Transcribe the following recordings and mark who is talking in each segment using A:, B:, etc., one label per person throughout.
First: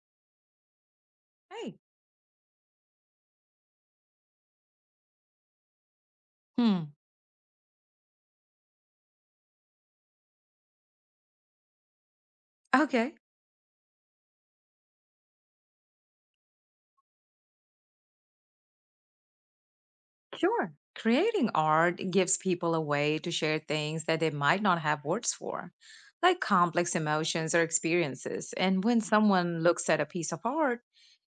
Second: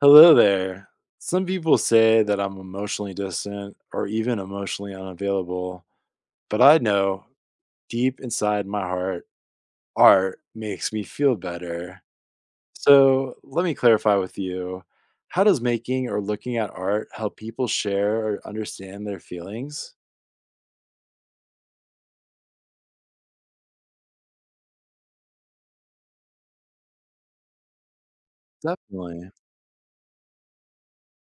A: Hello there. Some
B: Hey.
A: people say that I'm emotionally distant or even emotionally unavailable, but I
B: Hmm.
A: know deep inside my heart, art makes me feel better.
B: Okay.
A: So let me clarify with you, how does making or looking at art help people share or understand their feelings?
B: Sure. Creating art gives people a way to share things that they might not have words for, like complex emotions or experiences. And when
A: Definitely.
B: someone looks at a piece of art,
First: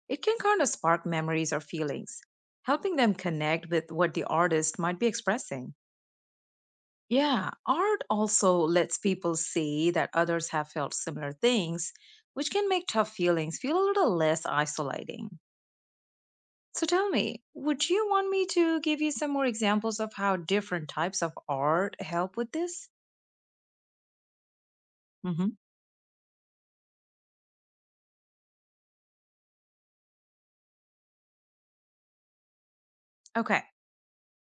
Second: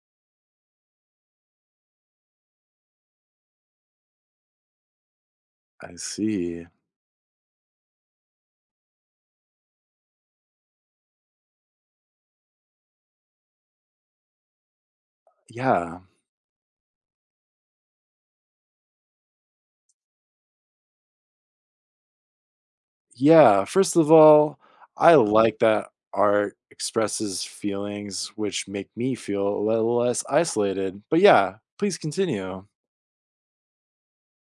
B: it can kind of spark memories or feelings, helping them connect with what the artist might be expressing.
A: I see.
B: Yeah, art also lets people see that others have felt similar things, which can make tough feelings feel a little less isolating.
A: Yeah.
B: So tell me, would you want me to give you some more examples of how different types of art help with this?
A: Yeah, first of all, I
B: Hmm.
A: like that art expresses feelings which make me feel a little less isolated. But yeah, please continue.
B: Okay.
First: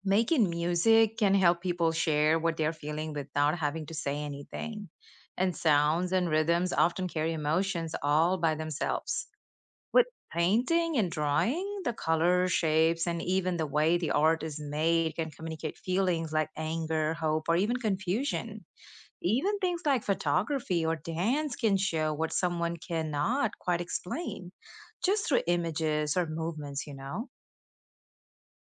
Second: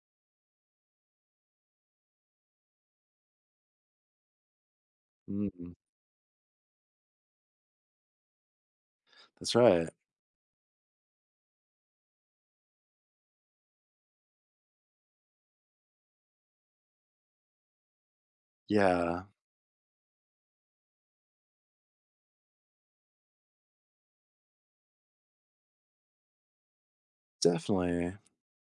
B: Making music can help people share what they're feeling without having to say anything. And
A: Mm,
B: sounds and rhythms often carry emotions all by themselves.
A: that's right.
B: With painting and drawing, the color, shapes, and even the way the art is made can communicate feelings like anger, hope, or even confusion.
A: Yeah,
B: Even things like photography or dance can show what someone cannot quite explain just through images or movements,
A: definitely.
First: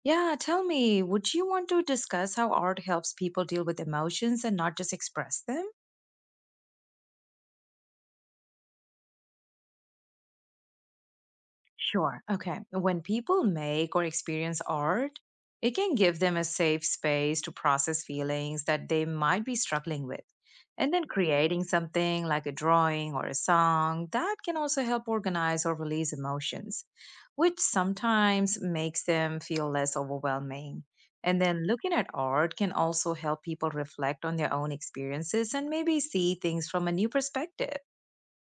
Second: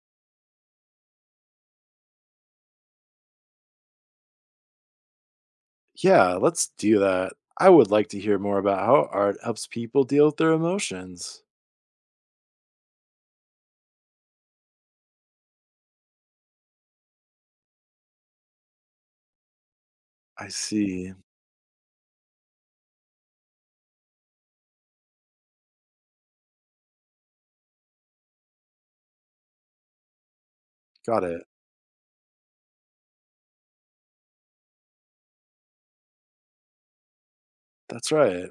B: Yeah, tell me, would you want to discuss how art helps people deal with emotions and not just express them?
A: Yeah, let's do that. I would like to hear more about how art helps people deal with their emotions.
B: Sure. Okay. When people make or experience art, it can give them a safe space to process feelings that they might be struggling with.
A: I
B: And then
A: see.
B: creating something like a drawing or a song that can also help organize or release emotions, which sometimes makes them feel less overwhelming.
A: Got it.
B: And then looking at art can also help people reflect on their own experiences and maybe see things from a new perspective.
A: That's right.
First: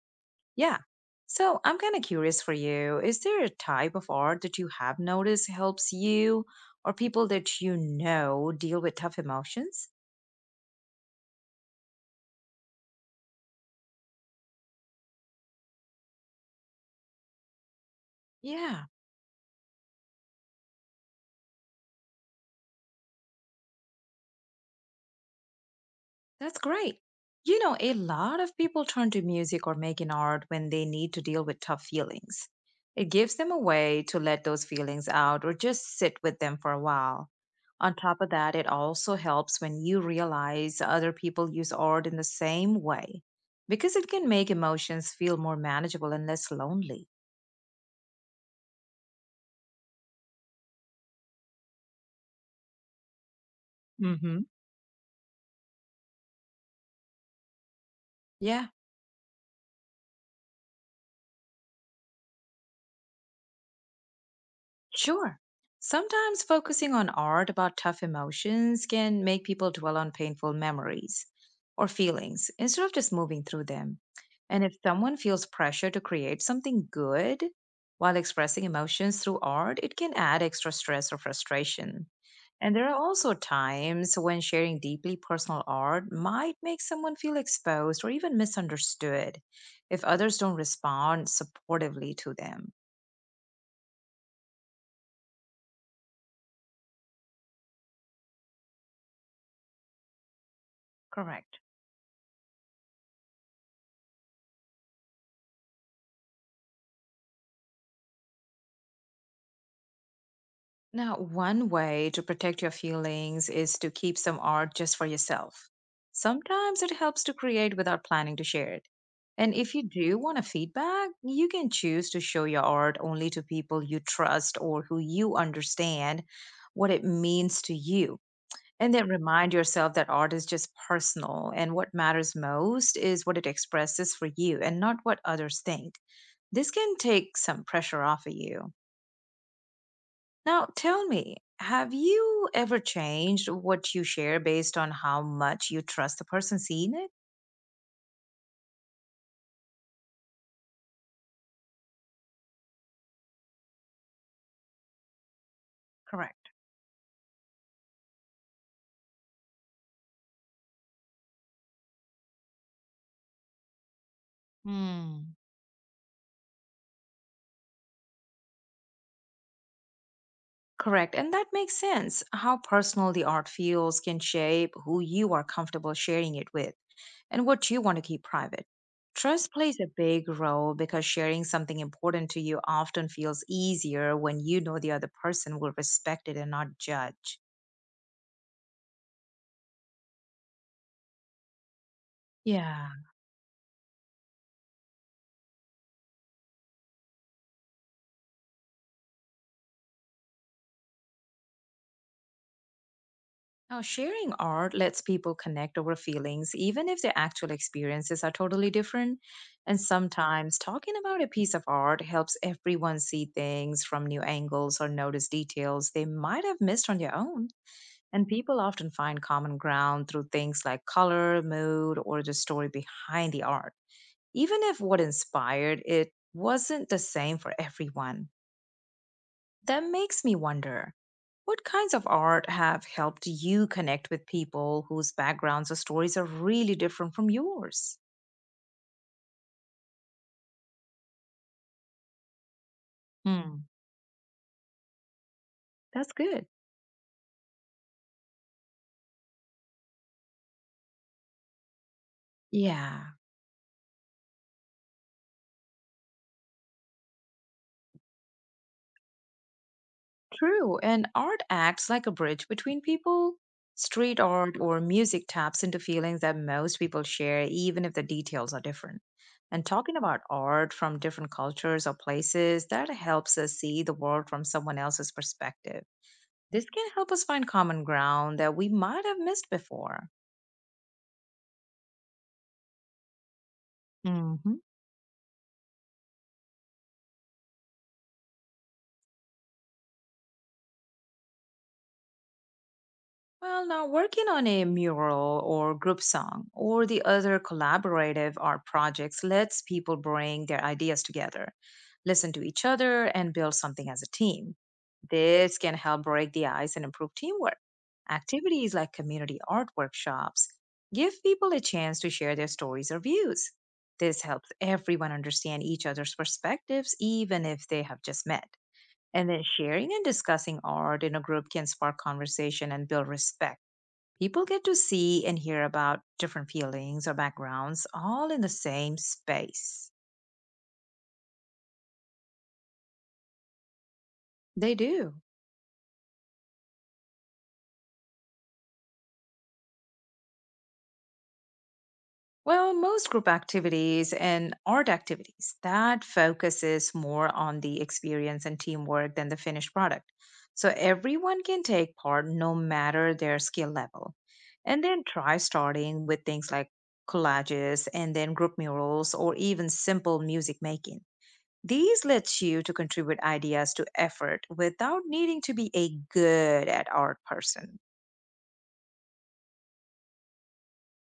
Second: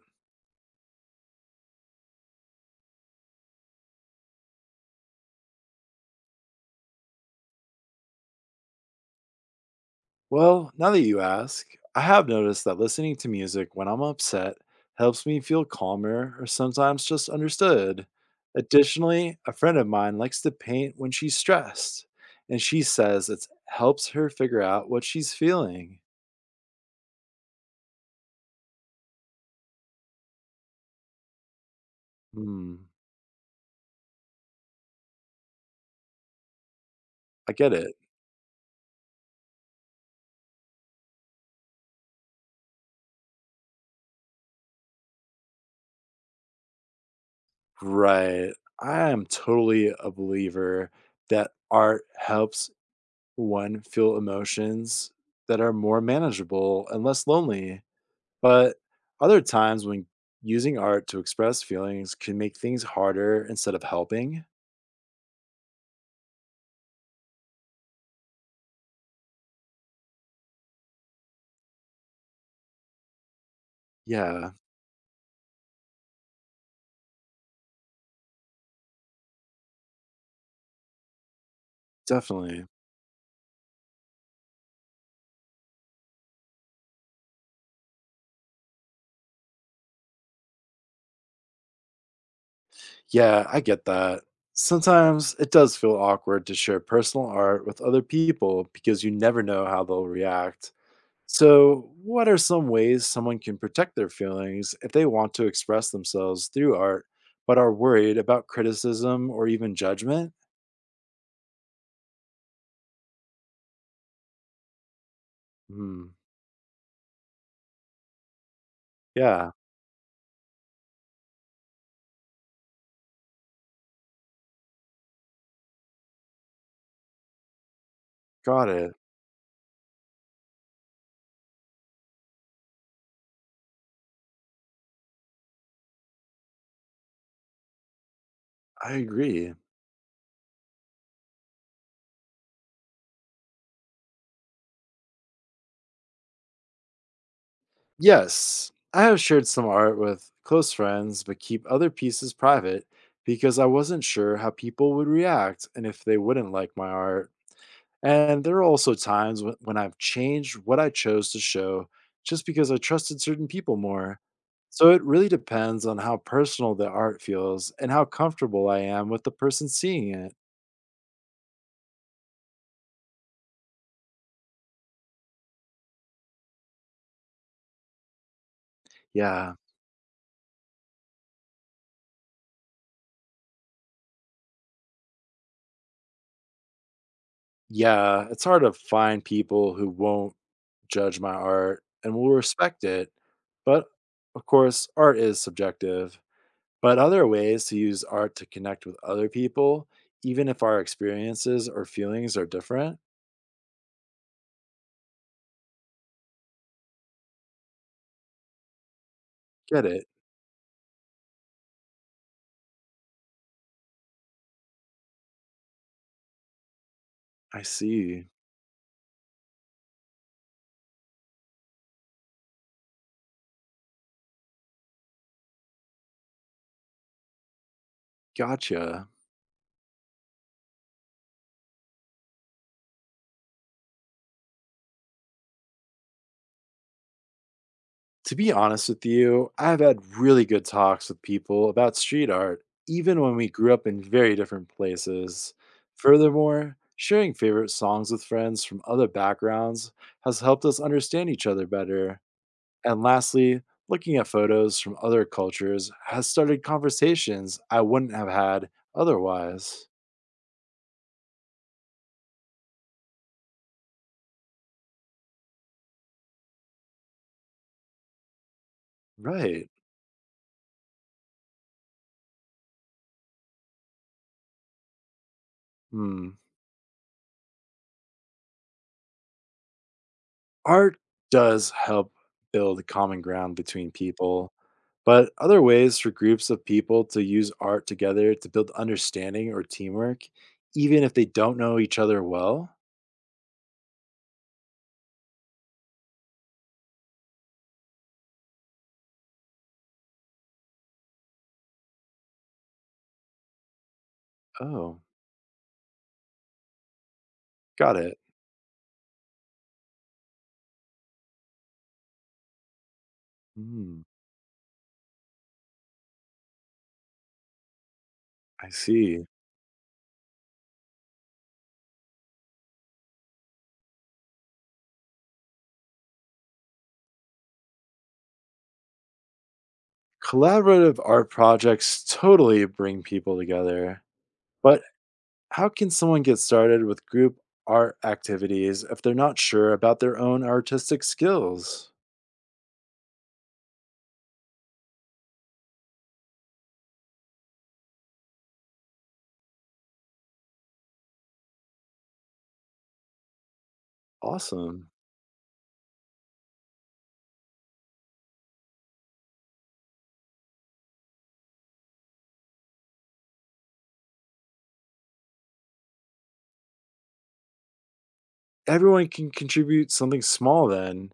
B: Yeah. So I'm kind of curious for you. Is there a type of art that you have noticed helps you or people that you know deal with tough emotions?
A: Well, now that you ask, I have noticed that listening to music when I'm upset helps me feel calmer or sometimes just understood.
B: Yeah.
A: Additionally, a friend of mine likes to paint when she's stressed, and she says it helps her figure out what she's feeling.
B: That's great. You know, a lot of people turn to music or making art when they need to deal with tough feelings.
A: Hmm,
B: It gives them a way to let those feelings out or just sit with them for a while.
A: I get it.
B: On top of that, it also helps when you realize other people use art in the same way because it can make emotions feel more manageable and less lonely.
A: Right. I am totally a believer that art helps one feel
B: Hmm.
A: emotions that are more manageable and less lonely.
B: Yeah.
A: But other times when using art to express feelings can make things harder instead of helping.
B: Sure. Sometimes focusing on art about tough emotions can make people dwell on painful memories or feelings instead of just moving through them.
A: Yeah,
B: And if someone feels pressure to create something good while expressing emotions through art, it can add extra stress or frustration.
A: definitely.
B: And there are also times when sharing deeply personal art might make someone feel exposed or even misunderstood if others don't respond supportively to them.
A: Yeah, I get that. Sometimes it does feel awkward to share personal art with other people because you never know how they'll react.
B: Correct.
A: So, what are some ways someone can protect their feelings if they want to express themselves through art but are worried about criticism or even judgment?
B: Now, one way to protect your feelings is to keep some art just for yourself.
A: Hmm.
B: Sometimes it helps to create without planning to share it.
A: Yeah,
B: And if you do want a feedback, you can choose to show your art only to people you trust or who you understand what it means to you.
A: got
B: And
A: it.
B: then remind yourself that art is just personal and what matters most is what it expresses for you and not what others think. This can take some pressure off of you.
A: I agree.
B: Now, tell me, have you ever changed what you share based on how much you trust the person seeing it?
A: Yes, I have shared some art with close friends, but keep other pieces private because I wasn't sure how people would react and if they
B: Correct.
A: wouldn't like my art. And there are also times when I've changed what I chose to show just because I trusted certain people more. So it really
B: Hmm.
A: depends on how personal the art feels and how comfortable I am with the person seeing it.
B: Correct. And that makes sense. How personal the art feels can shape who you are comfortable sharing it with and what you want to keep private. Trust
A: Yeah.
B: plays a big role because sharing something important to you often feels easier when you know the other person will respect it and not judge.
A: Yeah, it's hard to find people who won't judge my art and will respect
B: Yeah.
A: it. But of course, art is subjective. But other ways to use art to connect with other people, even if our experiences or feelings are different.
B: Now, sharing art lets people connect over feelings, even if their actual experiences are totally different. And
A: Get it.
B: sometimes talking about a piece of art helps everyone see things from new angles or notice details they might have missed on their own.
A: I see.
B: And people often find common ground through things like color, mood, or the story behind the art, even if what inspired it wasn't the same for everyone.
A: Gotcha.
B: That makes me wonder what kinds of art have helped you connect with people whose backgrounds or stories are really different from yours?
A: To be honest with you, I've had really good talks with people about street art, even when we
B: Hmm,
A: grew up in very different places.
B: that's good.
A: Furthermore, sharing favorite songs with friends from other backgrounds has helped us understand each other better. And
B: Yeah,
A: lastly, looking at photos from other cultures has started conversations I wouldn't have had otherwise.
B: true. And art acts like a bridge between people. Street art or music taps into feelings that most people share, even if the details are different. And
A: Right.
B: talking about art from different cultures or places, that helps us see the world from someone else's perspective.
A: Hmm.
B: This can help us find common ground that we might have missed before.
A: Art does help build common ground between people,
B: Hmm.
A: but other ways for groups of people to use art together to build understanding or teamwork, even if they don't know each other well.
B: Well, now working on a mural or group song or the other collaborative art projects lets people bring their ideas together, listen to each other, and build something as a team.
A: Oh,
B: This can help break the ice and improve teamwork.
A: got it.
B: Activities like community art workshops give people a chance to share their stories or views.
A: Hmm,
B: This helps everyone understand each other's perspectives, even if they have just met.
A: I see.
B: And then sharing and discussing art in a group can spark conversation and build respect. People get to see and hear about different feelings or backgrounds all in the same space.
A: Collaborative art projects totally bring people together,
B: They
A: but
B: do.
A: how can someone get started with group art activities if they're not sure about their own artistic skills?
B: Well, most group activities and art activities that focuses more on the experience and teamwork than the finished product. So everyone can take part no matter their skill level. And
A: Awesome.
B: then try starting with things like collages and then group murals or even simple music making. These lets you to contribute ideas to effort without needing to be a good at art person.
A: Everyone can contribute something small then.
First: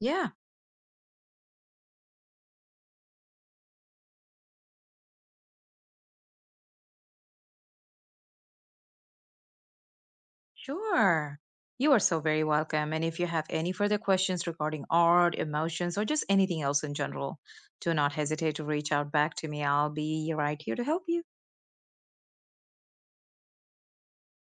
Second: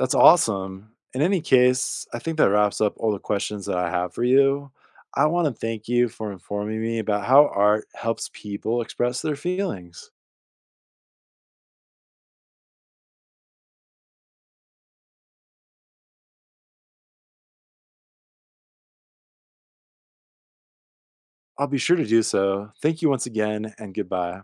A: That's awesome. In any case, I think that wraps up all the questions that I have for you. I want to thank you for informing me about how art helps people express their feelings.
B: Sure. You are so very welcome. And if you have any further questions regarding art, emotions, or just anything else in general, do not hesitate to reach out back to me. I'll be right here to help you.
A: I'll be sure to do so. Thank you once again, and goodbye.